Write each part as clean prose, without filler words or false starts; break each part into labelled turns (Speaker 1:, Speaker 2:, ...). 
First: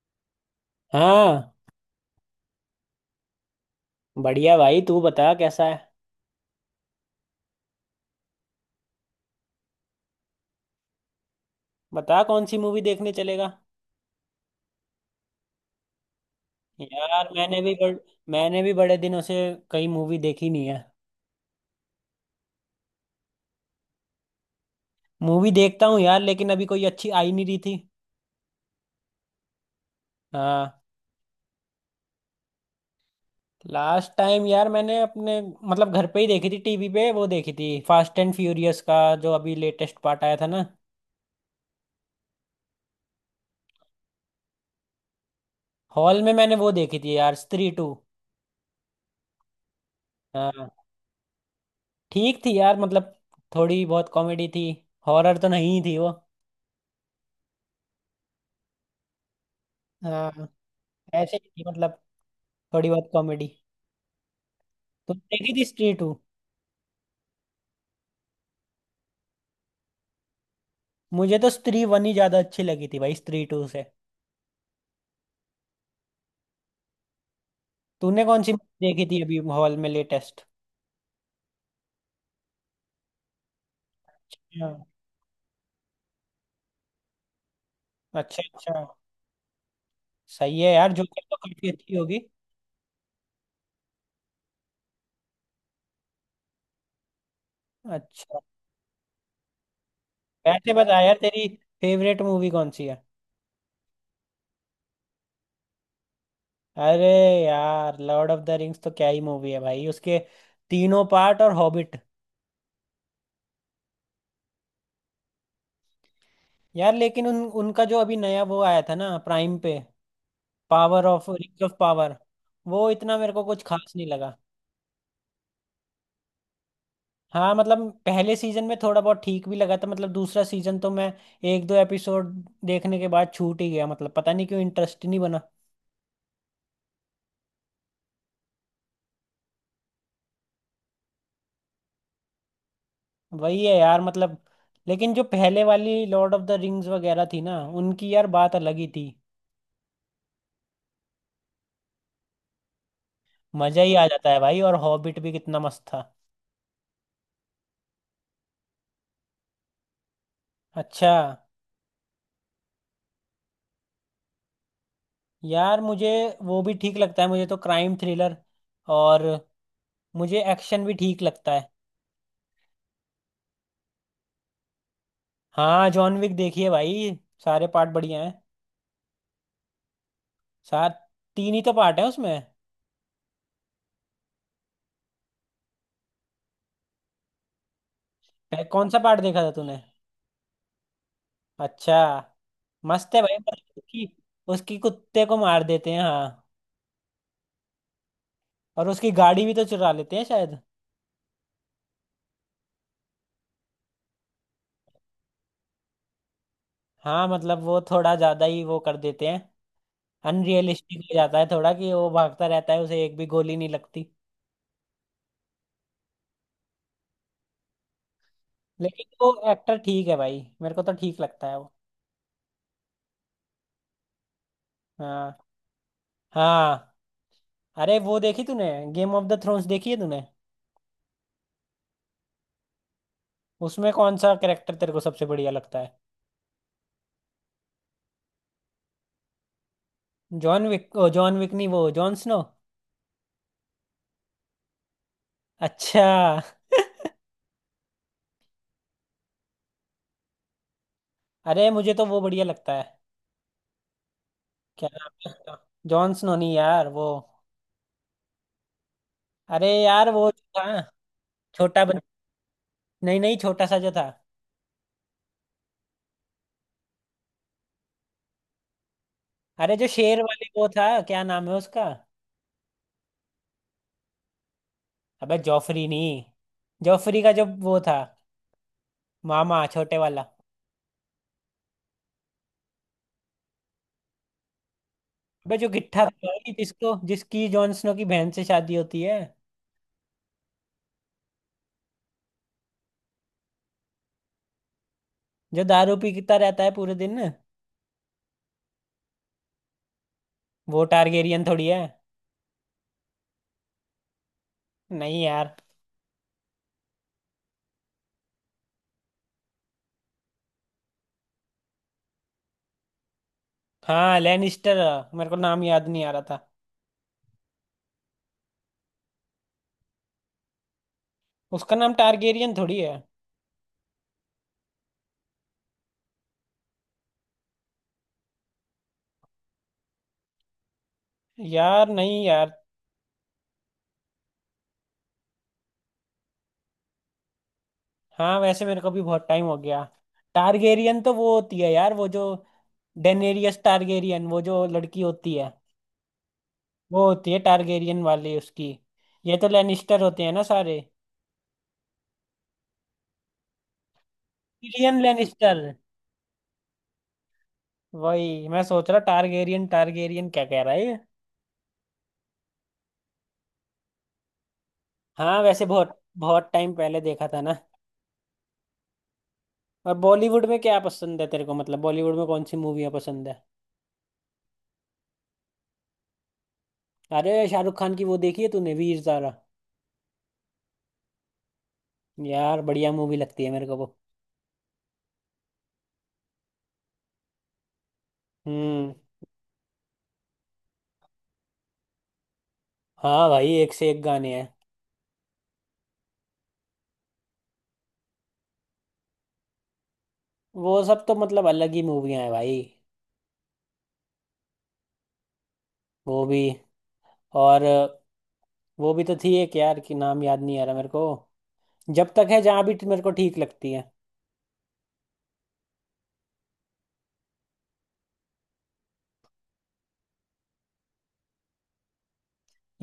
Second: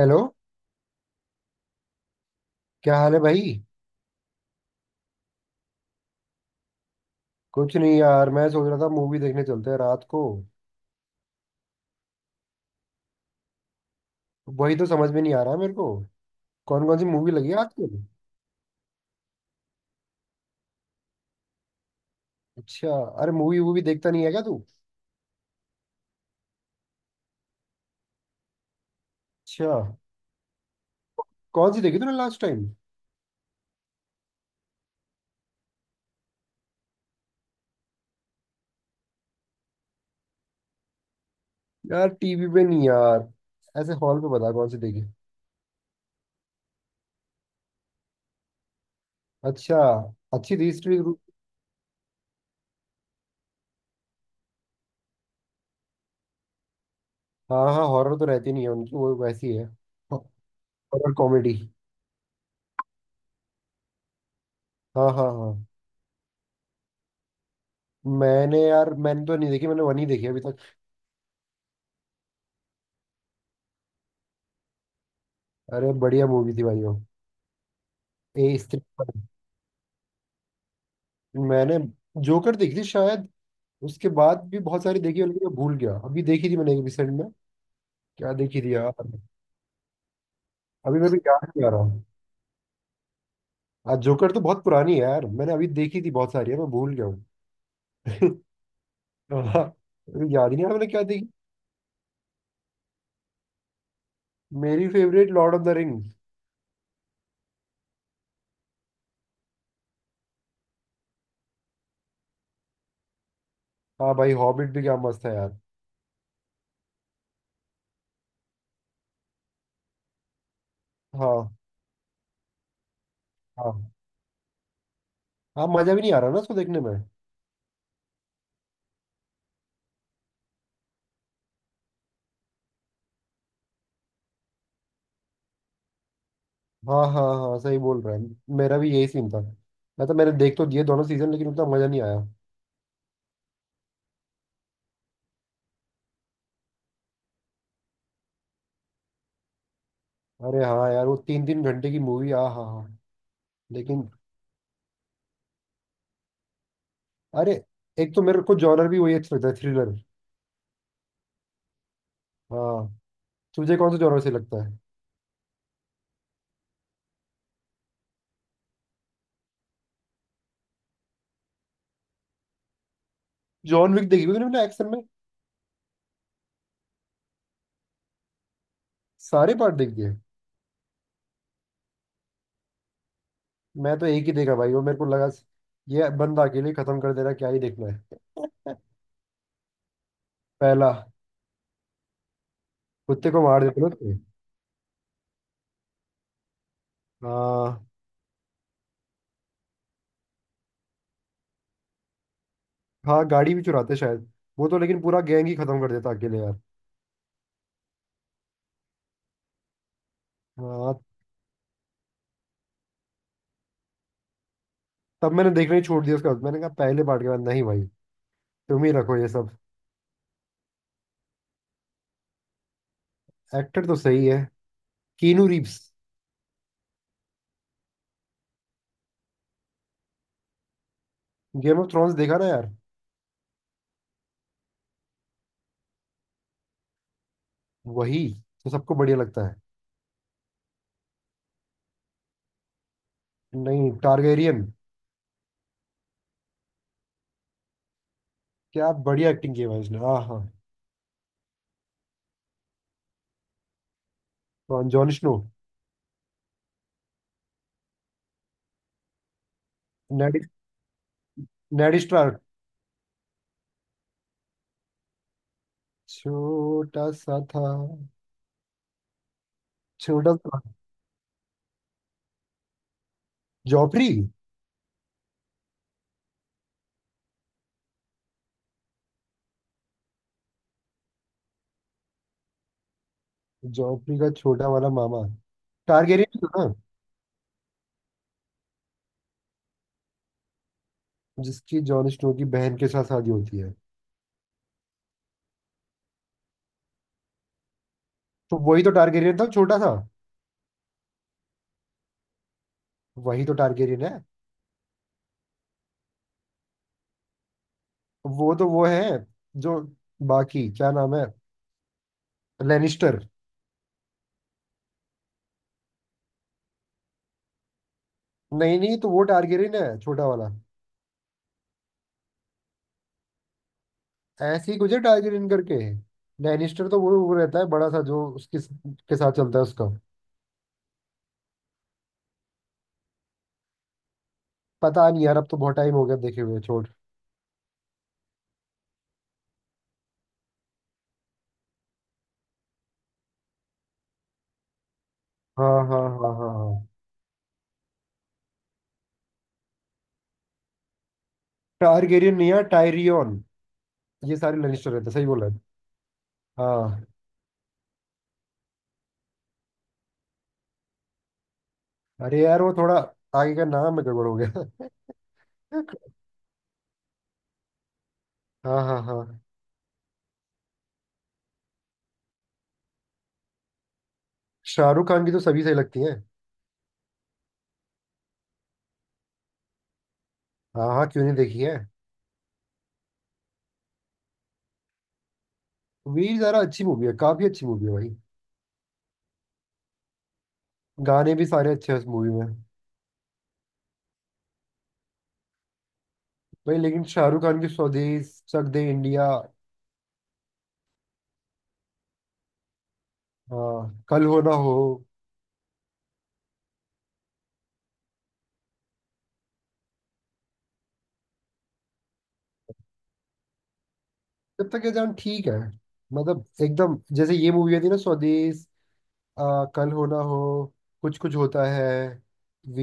Speaker 1: Hello.
Speaker 2: हाँ,
Speaker 1: क्या हाल है भाई?
Speaker 2: बढ़िया भाई। तू बता कैसा है?
Speaker 1: कुछ नहीं यार, मैं सोच रहा था मूवी देखने चलते हैं रात को।
Speaker 2: बता, कौन सी मूवी देखने चलेगा?
Speaker 1: वही तो समझ में नहीं आ रहा है मेरे को। कौन कौन सी
Speaker 2: यार
Speaker 1: मूवी लगी है
Speaker 2: मैंने भी बड़
Speaker 1: आजकल?
Speaker 2: मैंने भी बड़े दिनों से कई मूवी देखी नहीं है।
Speaker 1: अच्छा। अरे मूवी वूवी देखता नहीं है क्या तू?
Speaker 2: मूवी देखता हूँ यार, लेकिन अभी कोई अच्छी आई नहीं रही थी।
Speaker 1: अच्छा।
Speaker 2: हाँ।
Speaker 1: कौन सी देखी तूने लास्ट टाइम?
Speaker 2: लास्ट टाइम यार मैंने अपने मतलब घर पे ही देखी थी, टीवी पे वो देखी थी, फास्ट एंड फ्यूरियस का जो अभी लेटेस्ट पार्ट आया था ना।
Speaker 1: यार टीवी पे नहीं यार, ऐसे हॉल पे बता कौन सी देखी।
Speaker 2: हॉल में मैंने वो देखी थी यार, स्त्री टू।
Speaker 1: अच्छा। अच्छी थी
Speaker 2: हाँ।
Speaker 1: हिस्ट्री?
Speaker 2: ठीक थी यार मतलब, थोड़ी बहुत कॉमेडी थी। हॉरर तो नहीं थी वो।
Speaker 1: हाँ हाँ, हॉरर तो रहती नहीं है उनकी, वो वैसी है
Speaker 2: हाँ,
Speaker 1: हॉरर
Speaker 2: ऐसे ही
Speaker 1: कॉमेडी।
Speaker 2: थी मतलब, थोड़ी बहुत कॉमेडी।
Speaker 1: हाँ
Speaker 2: तुम
Speaker 1: हाँ
Speaker 2: देखी थी
Speaker 1: हाँ।
Speaker 2: स्त्री टू?
Speaker 1: मैंने, यार मैंने तो नहीं देखी, मैंने वन ही देखी अभी तक।
Speaker 2: मुझे तो स्त्री वन ही ज्यादा अच्छी लगी थी भाई, स्त्री टू से।
Speaker 1: अरे बढ़िया मूवी थी भाई वो।
Speaker 2: तूने कौन
Speaker 1: ए
Speaker 2: सी
Speaker 1: स्त्री।
Speaker 2: देखी थी अभी हॉल में लेटेस्ट?
Speaker 1: मैंने जोकर देखी थी शायद। उसके बाद भी
Speaker 2: हाँ।
Speaker 1: बहुत सारी देखी है लेकिन मैं भूल गया अभी देखी थी मैंने रिसेंट में। क्या
Speaker 2: अच्छा,
Speaker 1: देखी
Speaker 2: अच्छा।
Speaker 1: थी यार,
Speaker 2: सही है यार,
Speaker 1: अभी मैं भी
Speaker 2: जोकर तो
Speaker 1: याद नहीं
Speaker 2: काफी
Speaker 1: आ रहा
Speaker 2: अच्छी
Speaker 1: हूँ।
Speaker 2: होगी।
Speaker 1: आज जोकर तो बहुत पुरानी है यार, मैंने अभी देखी थी बहुत सारी है मैं भूल गया हूँ।
Speaker 2: अच्छा।
Speaker 1: हाँ, अभी याद ही नहीं आ
Speaker 2: वैसे
Speaker 1: रहा मैंने
Speaker 2: बता
Speaker 1: क्या
Speaker 2: यार,
Speaker 1: देखी।
Speaker 2: तेरी फेवरेट मूवी कौन सी है?
Speaker 1: मेरी favourite Lord of the Rings.
Speaker 2: अरे यार, लॉर्ड ऑफ द रिंग्स तो क्या ही मूवी है भाई। उसके तीनों पार्ट और हॉबिट।
Speaker 1: हाँ भाई, हॉबिट भी क्या मस्त है यार।
Speaker 2: यार, लेकिन उन उनका जो अभी नया वो आया था ना प्राइम पे, पावर ऑफ
Speaker 1: हाँ।
Speaker 2: रिंग्स ऑफ पावर, वो इतना मेरे को कुछ
Speaker 1: हाँ,
Speaker 2: खास नहीं लगा।
Speaker 1: हाँ मजा भी नहीं आ रहा ना उसको देखने में।
Speaker 2: हाँ मतलब पहले सीजन में थोड़ा बहुत ठीक भी लगा था। मतलब दूसरा सीजन तो मैं एक दो एपिसोड देखने के बाद छूट ही गया। मतलब पता नहीं क्यों इंटरेस्ट नहीं बना।
Speaker 1: हाँ हाँ हाँ, सही बोल रहा है। मेरा भी यही सीन था। मैं तो, मैंने देख तो दिए दोनों सीजन लेकिन उतना मजा नहीं आया।
Speaker 2: वही है यार मतलब। लेकिन जो पहले वाली लॉर्ड ऑफ द रिंग्स वगैरह थी ना, उनकी यार बात अलग ही थी।
Speaker 1: अरे हाँ यार, वो तीन तीन घंटे की मूवी। आ हाँ हाँ।
Speaker 2: मजा ही आ
Speaker 1: लेकिन
Speaker 2: जाता है भाई। और हॉबिट भी कितना मस्त था।
Speaker 1: अरे, एक तो मेरे को जॉनर भी वही अच्छा लगता है, थ्रिलर।
Speaker 2: अच्छा।
Speaker 1: हाँ। तुझे कौन सा जॉनर से लगता है?
Speaker 2: यार मुझे वो भी ठीक लगता है। मुझे तो क्राइम थ्रिलर और मुझे एक्शन भी ठीक लगता है।
Speaker 1: जॉन विक देखी? क्योंकि मैंने एक्शन में।
Speaker 2: हाँ, जॉन विक देखिए भाई। सारे पार्ट बढ़िया हैं।
Speaker 1: सारे पार्ट देख दिए?
Speaker 2: सात तीन ही तो पार्ट है उसमें।
Speaker 1: मैं तो एक ही देखा भाई, वो मेरे को लगा ये बंदा अकेले ही खत्म कर देना क्या ही देखना है।
Speaker 2: कौन सा पार्ट देखा था तूने?
Speaker 1: पहला।
Speaker 2: अच्छा। मस्त है
Speaker 1: कुत्ते
Speaker 2: भाई,
Speaker 1: को
Speaker 2: पर
Speaker 1: मार देते ना
Speaker 2: उसकी
Speaker 1: उसके।
Speaker 2: उसकी कुत्ते को मार देते हैं। हाँ,
Speaker 1: हाँ।
Speaker 2: और उसकी गाड़ी भी तो चुरा लेते हैं शायद।
Speaker 1: हाँ, गाड़ी भी चुराते शायद। वो तो लेकिन पूरा गैंग ही खत्म कर देता अकेले यार।
Speaker 2: हाँ मतलब वो थोड़ा ज्यादा ही वो कर देते हैं।
Speaker 1: हाँ।
Speaker 2: अनरियलिस्टिक हो जाता है थोड़ा, कि वो भागता रहता है उसे एक भी गोली नहीं लगती।
Speaker 1: तब मैंने देखना ही छोड़ दिया उसका, मैंने कहा पहले पार्ट के बाद नहीं भाई, तुम ही
Speaker 2: लेकिन
Speaker 1: रखो ये
Speaker 2: वो
Speaker 1: सब।
Speaker 2: एक्टर ठीक है भाई, मेरे को तो ठीक लगता है वो।
Speaker 1: एक्टर तो सही है।
Speaker 2: हाँ,
Speaker 1: कीनू रीव्स।
Speaker 2: हाँ। अरे वो देखी तूने, गेम ऑफ द थ्रोन्स देखी है तूने?
Speaker 1: गेम ऑफ थ्रोन्स देखा ना यार।
Speaker 2: उसमें कौन सा कैरेक्टर तेरे को सबसे बढ़िया लगता है?
Speaker 1: वही तो सबको बढ़िया लगता है।
Speaker 2: जॉन विक, ओ जॉन विक नहीं, वो जॉन स्नो।
Speaker 1: नहीं, टारगेरियन।
Speaker 2: अच्छा।
Speaker 1: क्या बढ़िया एक्टिंग की है भाई उसने। हाँ हाँ।
Speaker 2: अरे मुझे तो वो बढ़िया लगता है।
Speaker 1: तो
Speaker 2: क्या नाम
Speaker 1: जॉन
Speaker 2: है
Speaker 1: स्नो।
Speaker 2: उसका? जॉन स्नो नहीं यार, वो अरे यार वो
Speaker 1: नेड।
Speaker 2: जो था, छोटा
Speaker 1: नेड
Speaker 2: बन
Speaker 1: स्टार्क।
Speaker 2: नहीं, नहीं, छोटा सा जो था।
Speaker 1: छोटा सा था।
Speaker 2: अरे जो शेर
Speaker 1: छोटा
Speaker 2: वाले
Speaker 1: सा।
Speaker 2: वो था। क्या नाम है उसका?
Speaker 1: जॉफरी।
Speaker 2: अबे जॉफरी नहीं। जॉफरी का जो वो था, मामा छोटे वाला।
Speaker 1: जॉफरी का छोटा वाला मामा।
Speaker 2: अबे जो गिट्ठा था
Speaker 1: टारगेरियन
Speaker 2: भाई,
Speaker 1: था ना,
Speaker 2: जिसको जिसकी जॉन स्नो की बहन से शादी होती है,
Speaker 1: जिसकी जॉन स्नो की बहन के साथ शादी होती है।
Speaker 2: जो दारू पीता रहता है पूरे दिन।
Speaker 1: तो वही तो टारगेरियन था छोटा सा।
Speaker 2: वो टारगेरियन थोड़ी है।
Speaker 1: वही तो टारगेरियन है।
Speaker 2: नहीं यार।
Speaker 1: वो तो वो है जो। बाकी क्या नाम है? लेनिस्टर।
Speaker 2: हाँ, लैनिस्टर। मेरे को नाम याद नहीं आ रहा था।
Speaker 1: नहीं नहीं, तो वो टारगेरियन है छोटा वाला।
Speaker 2: उसका नाम टारगेरियन थोड़ी है।
Speaker 1: ऐसे ही कुछ है टाइगर इन करके। लैनिस्टर तो वो रहता है बड़ा सा, जो उसके के साथ चलता है उसका।
Speaker 2: यार नहीं यार।
Speaker 1: पता नहीं यार, अब तो बहुत टाइम हो गया देखे हुए, छोड़।
Speaker 2: हाँ, वैसे मेरे को भी बहुत टाइम हो गया। टारगेरियन तो वो होती है यार, वो जो डेनेरियस टारगेरियन, वो जो लड़की होती है।
Speaker 1: हाँ हाँ हाँ हाँ हाँ।
Speaker 2: वो होती है टारगेरियन वाली उसकी। ये तो लेनिस्टर होते हैं ना सारे।
Speaker 1: टारगेरियन नहीं यार, टायरियन। ये सारे लैनिस्टर
Speaker 2: टिरियन
Speaker 1: रहते हैं, सही बोला है।
Speaker 2: लेनिस्टर।
Speaker 1: हाँ।
Speaker 2: वही मैं सोच रहा, टारगेरियन टारगेरियन क्या कह रहा है ये।
Speaker 1: अरे यार वो थोड़ा आगे का नाम में गड़बड़ हो गया।
Speaker 2: हाँ, वैसे बहुत बहुत टाइम पहले देखा था ना।
Speaker 1: हाँ हाँ हाँ।
Speaker 2: और बॉलीवुड में क्या पसंद है तेरे को, मतलब बॉलीवुड में कौन सी मूवियाँ पसंद है?
Speaker 1: शाहरुख खान की तो सभी सही लगती है।
Speaker 2: अरे शाहरुख खान की वो देखी है तूने, वीर ज़ारा?
Speaker 1: हाँ हाँ, क्यों नहीं देखी है।
Speaker 2: यार, बढ़िया मूवी लगती है मेरे को वो।
Speaker 1: वीर ज़ारा अच्छी मूवी है, काफी अच्छी मूवी है भाई।
Speaker 2: हम्म।
Speaker 1: गाने भी सारे अच्छे हैं उस मूवी में।
Speaker 2: हाँ भाई, एक से एक गाने हैं।
Speaker 1: भाई लेकिन शाहरुख खान की स्वदेश, चक दे इंडिया।
Speaker 2: वो सब तो मतलब अलग ही मूवियां हैं भाई।
Speaker 1: हाँ, कल हो ना हो।
Speaker 2: वो भी। और वो भी तो थी एक यार, की नाम याद नहीं आ रहा मेरे को, जब तक है जहां भी, मेरे को ठीक लगती है।
Speaker 1: जब तक ये जान ठीक है। मतलब एकदम जैसे ये मूवी थी ना, स्वदेश, आ, कल हो ना हो, कुछ कुछ होता है,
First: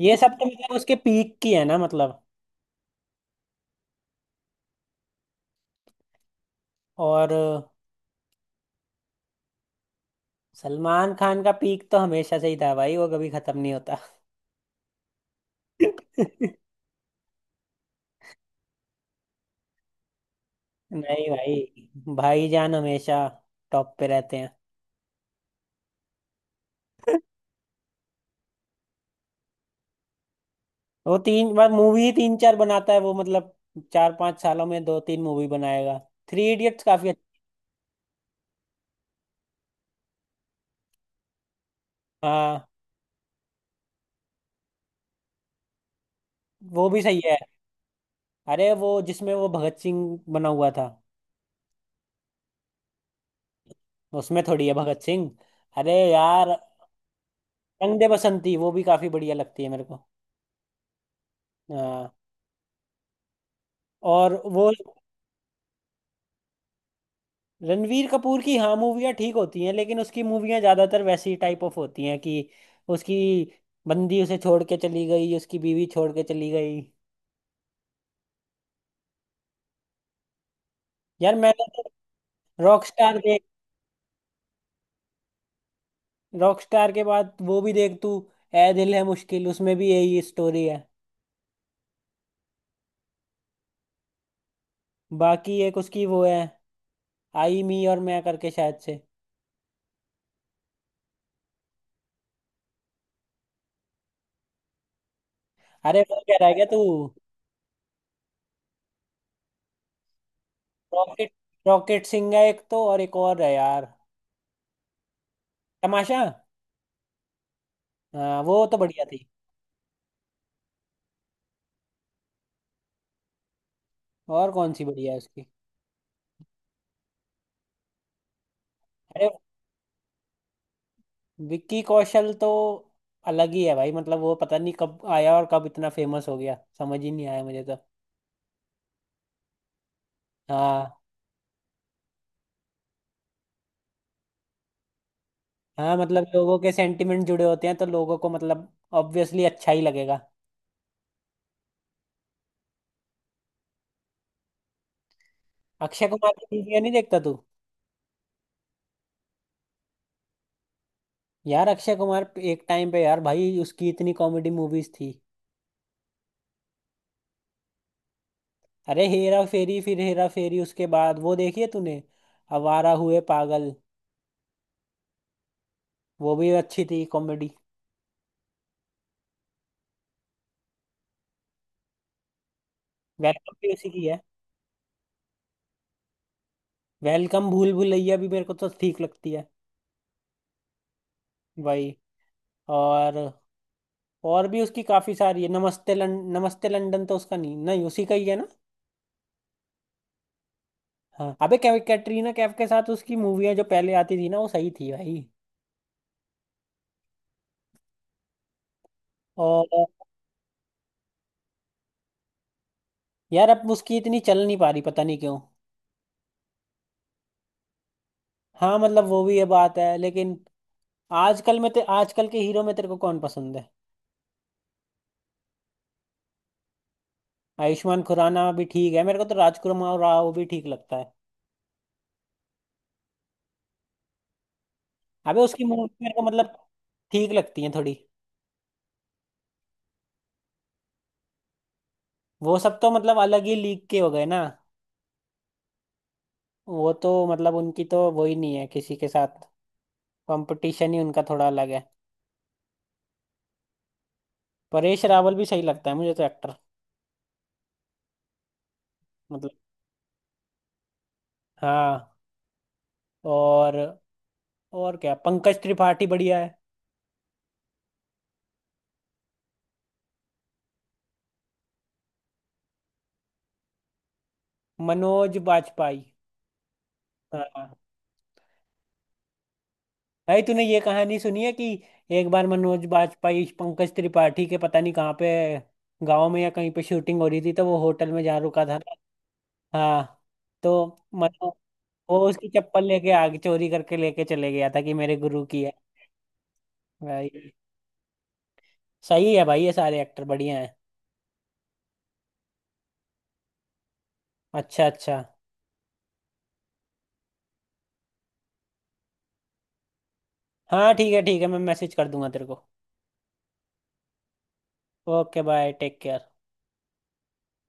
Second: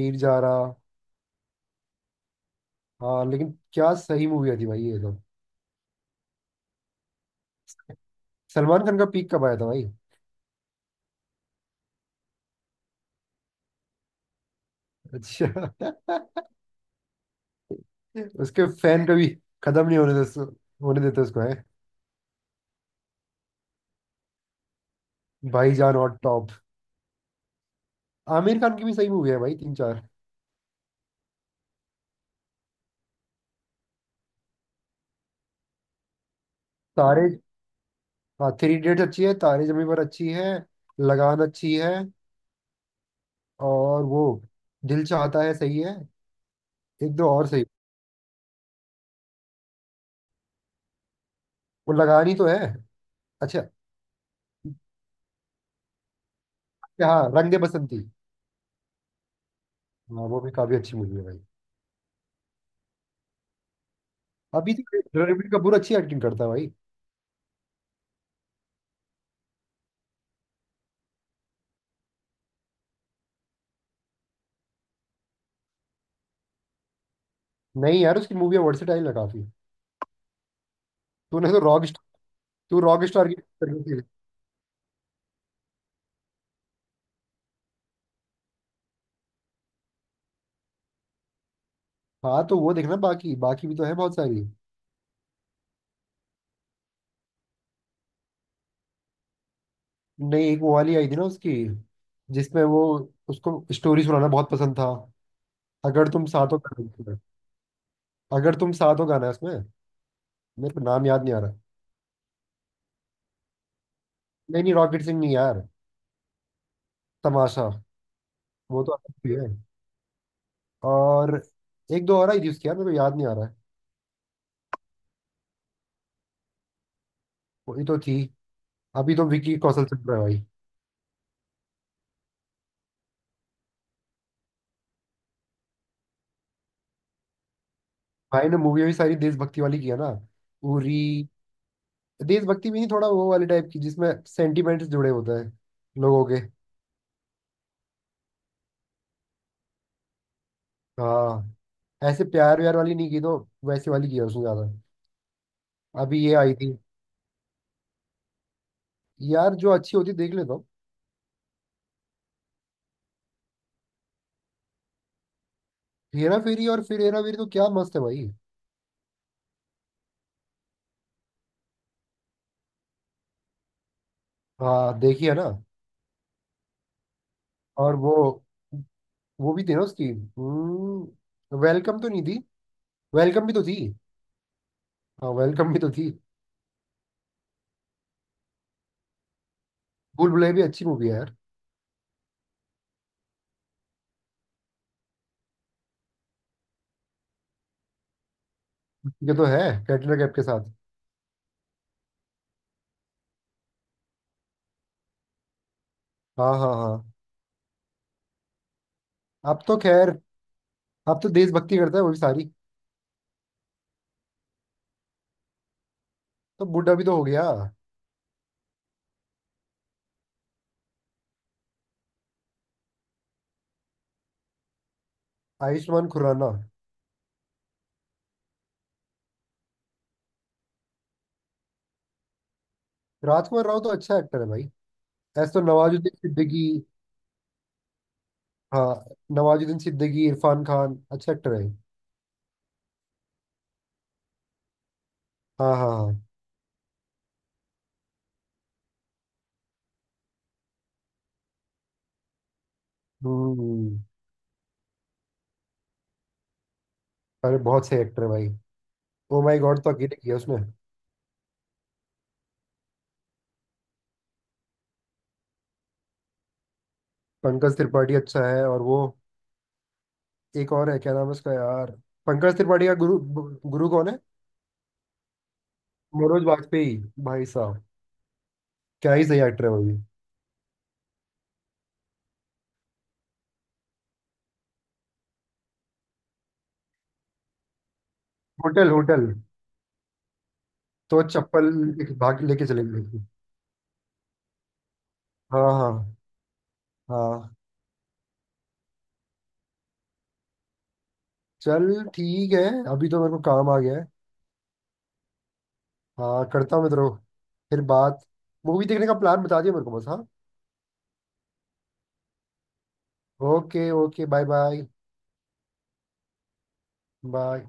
Speaker 2: ये सब तो
Speaker 1: जारा।
Speaker 2: मतलब उसके पीक की है ना मतलब।
Speaker 1: हाँ लेकिन क्या सही मूवी थी भाई ये तो।
Speaker 2: और
Speaker 1: सलमान खान का पीक कब आया था भाई?
Speaker 2: सलमान खान का पीक तो हमेशा से ही था भाई, वो कभी खत्म नहीं होता।
Speaker 1: अच्छा। उसके फैन कभी खत्म नहीं होने देते, होने देते
Speaker 2: नहीं
Speaker 1: उसको है।
Speaker 2: भाई, भाईजान हमेशा टॉप पे रहते हैं।
Speaker 1: भाईजान और टॉप। आमिर खान की भी सही मूवी है भाई, तीन चार।
Speaker 2: वो तीन बार मूवी ही तीन चार बनाता है वो मतलब, 4-5 सालों में दो तीन मूवी बनाएगा। थ्री इडियट्स काफी
Speaker 1: तारे।
Speaker 2: अच्छा।
Speaker 1: हाँ, थ्री इडियट्स अच्छी है, तारे जमीन पर अच्छी है, लगान अच्छी है।
Speaker 2: हाँ,
Speaker 1: और वो दिल चाहता है सही है।
Speaker 2: वो भी
Speaker 1: एक
Speaker 2: सही
Speaker 1: दो
Speaker 2: है।
Speaker 1: और सही।
Speaker 2: अरे वो जिसमें वो भगत सिंह बना हुआ था,
Speaker 1: वो लगानी तो है। अच्छा।
Speaker 2: उसमें थोड़ी है भगत सिंह। अरे यार,
Speaker 1: हाँ, रंग दे
Speaker 2: रंग
Speaker 1: बसंती।
Speaker 2: दे बसंती, वो भी काफी बढ़िया लगती है मेरे को।
Speaker 1: हाँ वो भी काफी अच्छी मूवी है भाई।
Speaker 2: हाँ। और वो
Speaker 1: अभी तो रणबीर कपूर अच्छी एक्टिंग करता है भाई।
Speaker 2: रणवीर कपूर की हाँ मूवियाँ ठीक होती हैं, लेकिन उसकी मूवियाँ ज्यादातर वैसी टाइप ऑफ होती हैं कि उसकी बंदी उसे छोड़ के चली गई, उसकी बीवी छोड़ के चली गई।
Speaker 1: नहीं यार, उसकी मूवी वर्सेटाइल है काफी।
Speaker 2: यार
Speaker 1: तूने तो
Speaker 2: मैंने तो
Speaker 1: रॉक। तू रॉक
Speaker 2: रॉकस्टार
Speaker 1: स्टार की
Speaker 2: देख
Speaker 1: तरफ से-।
Speaker 2: रॉकस्टार के बाद वो भी देख तू, ए दिल है मुश्किल, उसमें भी यही स्टोरी है।
Speaker 1: हाँ, तो वो देखना, बाकी बाकी भी तो है बहुत सारी।
Speaker 2: बाकी एक उसकी वो है, आई मी और मैं करके शायद से।
Speaker 1: नहीं एक वो वाली आई थी ना उसकी, जिसमें वो उसको स्टोरी सुनाना बहुत पसंद था।
Speaker 2: अरे
Speaker 1: अगर
Speaker 2: वो
Speaker 1: तुम
Speaker 2: कह रहा
Speaker 1: साथ
Speaker 2: है
Speaker 1: हो
Speaker 2: क्या तू?
Speaker 1: गाना है। अगर तुम साथ हो गाना है उसमें। मेरे को नाम याद
Speaker 2: रॉकेट
Speaker 1: नहीं आ रहा।
Speaker 2: रॉकेट सिंह है एक तो, और एक और है यार,
Speaker 1: नहीं नहीं, रॉकेट सिंह नहीं यार।
Speaker 2: तमाशा।
Speaker 1: तमाशा।
Speaker 2: हाँ वो तो
Speaker 1: वो तो
Speaker 2: बढ़िया
Speaker 1: अलग
Speaker 2: थी।
Speaker 1: भी है। और एक दो और आई थी उसकी यार, मेरे को याद नहीं आ रहा है।
Speaker 2: और कौन सी बढ़िया है उसकी?
Speaker 1: वो ये तो थी। अभी तो
Speaker 2: अरे
Speaker 1: विकी कौशल चल रहा है भाई।
Speaker 2: विक्की कौशल तो अलग ही है भाई। मतलब वो पता नहीं कब आया और कब इतना फेमस हो गया, समझ ही नहीं आया मुझे तो।
Speaker 1: भाई ने मूवी भी सारी देशभक्ति वाली किया ना। पूरी
Speaker 2: हाँ।
Speaker 1: देशभक्ति भी नहीं, थोड़ा वो वाले टाइप की जिसमें सेंटिमेंट्स जुड़े होते हैं।
Speaker 2: हाँ
Speaker 1: लोगों
Speaker 2: मतलब
Speaker 1: के।
Speaker 2: लोगों के सेंटिमेंट जुड़े होते हैं, तो लोगों को मतलब ऑब्वियसली अच्छा ही लगेगा।
Speaker 1: हाँ। ऐसे प्यार व्यार वाली नहीं की तो, वैसे वाली की है उसने ज्यादा।
Speaker 2: अक्षय
Speaker 1: अभी
Speaker 2: कुमार
Speaker 1: ये आई
Speaker 2: की
Speaker 1: थी।
Speaker 2: मूवियाँ नहीं देखता तू?
Speaker 1: यार जो अच्छी होती देख लेता हूँ।
Speaker 2: यार अक्षय कुमार, एक टाइम पे यार भाई उसकी इतनी कॉमेडी मूवीज थी।
Speaker 1: हेरा फेरी और फिर हेरा फेरी तो क्या मस्त है भाई।
Speaker 2: अरे हेरा फेरी, फिर हेरा फेरी, उसके बाद वो देखी है तूने, आवारा हुए पागल?
Speaker 1: हाँ देखी है ना।
Speaker 2: वो भी अच्छी थी कॉमेडी।
Speaker 1: और वो भी थी ना उसकी। वेलकम तो नहीं थी? वेलकम
Speaker 2: वेलकम
Speaker 1: भी तो
Speaker 2: भी
Speaker 1: थी।
Speaker 2: उसी की है।
Speaker 1: हाँ वेलकम भी तो थी।
Speaker 2: वेलकम, भूल भुलैया भी मेरे को तो ठीक लगती है।
Speaker 1: भूल भुलैया भी अच्छी मूवी है यार।
Speaker 2: भाई। और और भी उसकी काफी सारी है, नमस्ते लंदन तो उसका, नहीं नहीं उसी का ही है ना।
Speaker 1: ये तो है, कैटरीना कैफ के साथ।
Speaker 2: हाँ, अबे कैटरीना कैफ के साथ उसकी मूवियाँ जो पहले आती थी ना, वो सही थी भाई।
Speaker 1: हाँ हाँ हाँ। अब तो
Speaker 2: और
Speaker 1: खैर, अब तो देशभक्ति करता है वो भी सारी।
Speaker 2: यार अब उसकी इतनी चल नहीं पा रही, पता नहीं क्यों।
Speaker 1: तो बूढ़ा भी तो हो गया।
Speaker 2: हाँ मतलब वो भी ये बात है, लेकिन आजकल के हीरो में तेरे को कौन पसंद है?
Speaker 1: आयुष्मान खुराना।
Speaker 2: आयुष्मान खुराना भी ठीक है, मेरे को तो राजकुमार राव भी ठीक लगता है।
Speaker 1: राजकुमार राव तो अच्छा एक्टर है भाई।
Speaker 2: अबे
Speaker 1: ऐसे तो
Speaker 2: उसकी मूवी मेरे
Speaker 1: नवाजुद्दीन
Speaker 2: को मतलब
Speaker 1: सिद्दीकी।
Speaker 2: ठीक लगती है थोड़ी।
Speaker 1: हाँ। नवाजुद्दीन सिद्दीकी, इरफान खान अच्छा एक्टर है।
Speaker 2: वो सब तो मतलब अलग ही लीग के हो गए ना।
Speaker 1: हाँ हाँ हाँ।
Speaker 2: वो तो मतलब उनकी तो वो ही नहीं है किसी के साथ, कंपटीशन ही उनका थोड़ा अलग है।
Speaker 1: हम्म।
Speaker 2: परेश रावल भी सही लगता है मुझे तो एक्टर।
Speaker 1: अरे बहुत सही एक्टर है भाई। ओ
Speaker 2: मतलब
Speaker 1: माई गॉड तो अकेले किया उसने।
Speaker 2: हाँ। और और क्या, पंकज त्रिपाठी बढ़िया है।
Speaker 1: पंकज त्रिपाठी अच्छा है। और वो, एक और है, क्या नाम है उसका यार, पंकज त्रिपाठी का गुरु। गुरु कौन है?
Speaker 2: मनोज बाजपेयी।
Speaker 1: मनोज वाजपेयी। भाई
Speaker 2: हाँ
Speaker 1: साहब, क्या ही सही एक्टर है वो भी।
Speaker 2: भाई, तूने ये कहानी सुनी है कि एक बार मनोज बाजपेयी पंकज त्रिपाठी के, पता नहीं कहाँ पे, गांव में या कहीं पे शूटिंग हो रही थी, तो वो होटल में जा रुका था
Speaker 1: होटल
Speaker 2: ना।
Speaker 1: होटल।
Speaker 2: हाँ तो
Speaker 1: तो
Speaker 2: मतलब
Speaker 1: चप्पल एक
Speaker 2: वो
Speaker 1: भाग
Speaker 2: उसकी
Speaker 1: लेके चले
Speaker 2: चप्पल
Speaker 1: गए
Speaker 2: लेके
Speaker 1: थे।
Speaker 2: आगे चोरी करके लेके चले गया था कि मेरे गुरु की
Speaker 1: हाँ
Speaker 2: है।
Speaker 1: हाँ
Speaker 2: भाई,
Speaker 1: हाँ।
Speaker 2: सही है भाई, ये सारे एक्टर बढ़िया हैं।
Speaker 1: चल ठीक है, अभी तो मेरे को काम आ गया है।
Speaker 2: अच्छा, अच्छा।
Speaker 1: हाँ, करता हूँ मैं तेरे को फिर बात। मूवी देखने का प्लान बता दिया मेरे को बस, हाँ।
Speaker 2: हाँ ठीक है, ठीक है, मैं मैसेज कर दूंगा तेरे को।
Speaker 1: Okay okay, bye bye.
Speaker 2: Okay, bye, take care.
Speaker 1: Bye.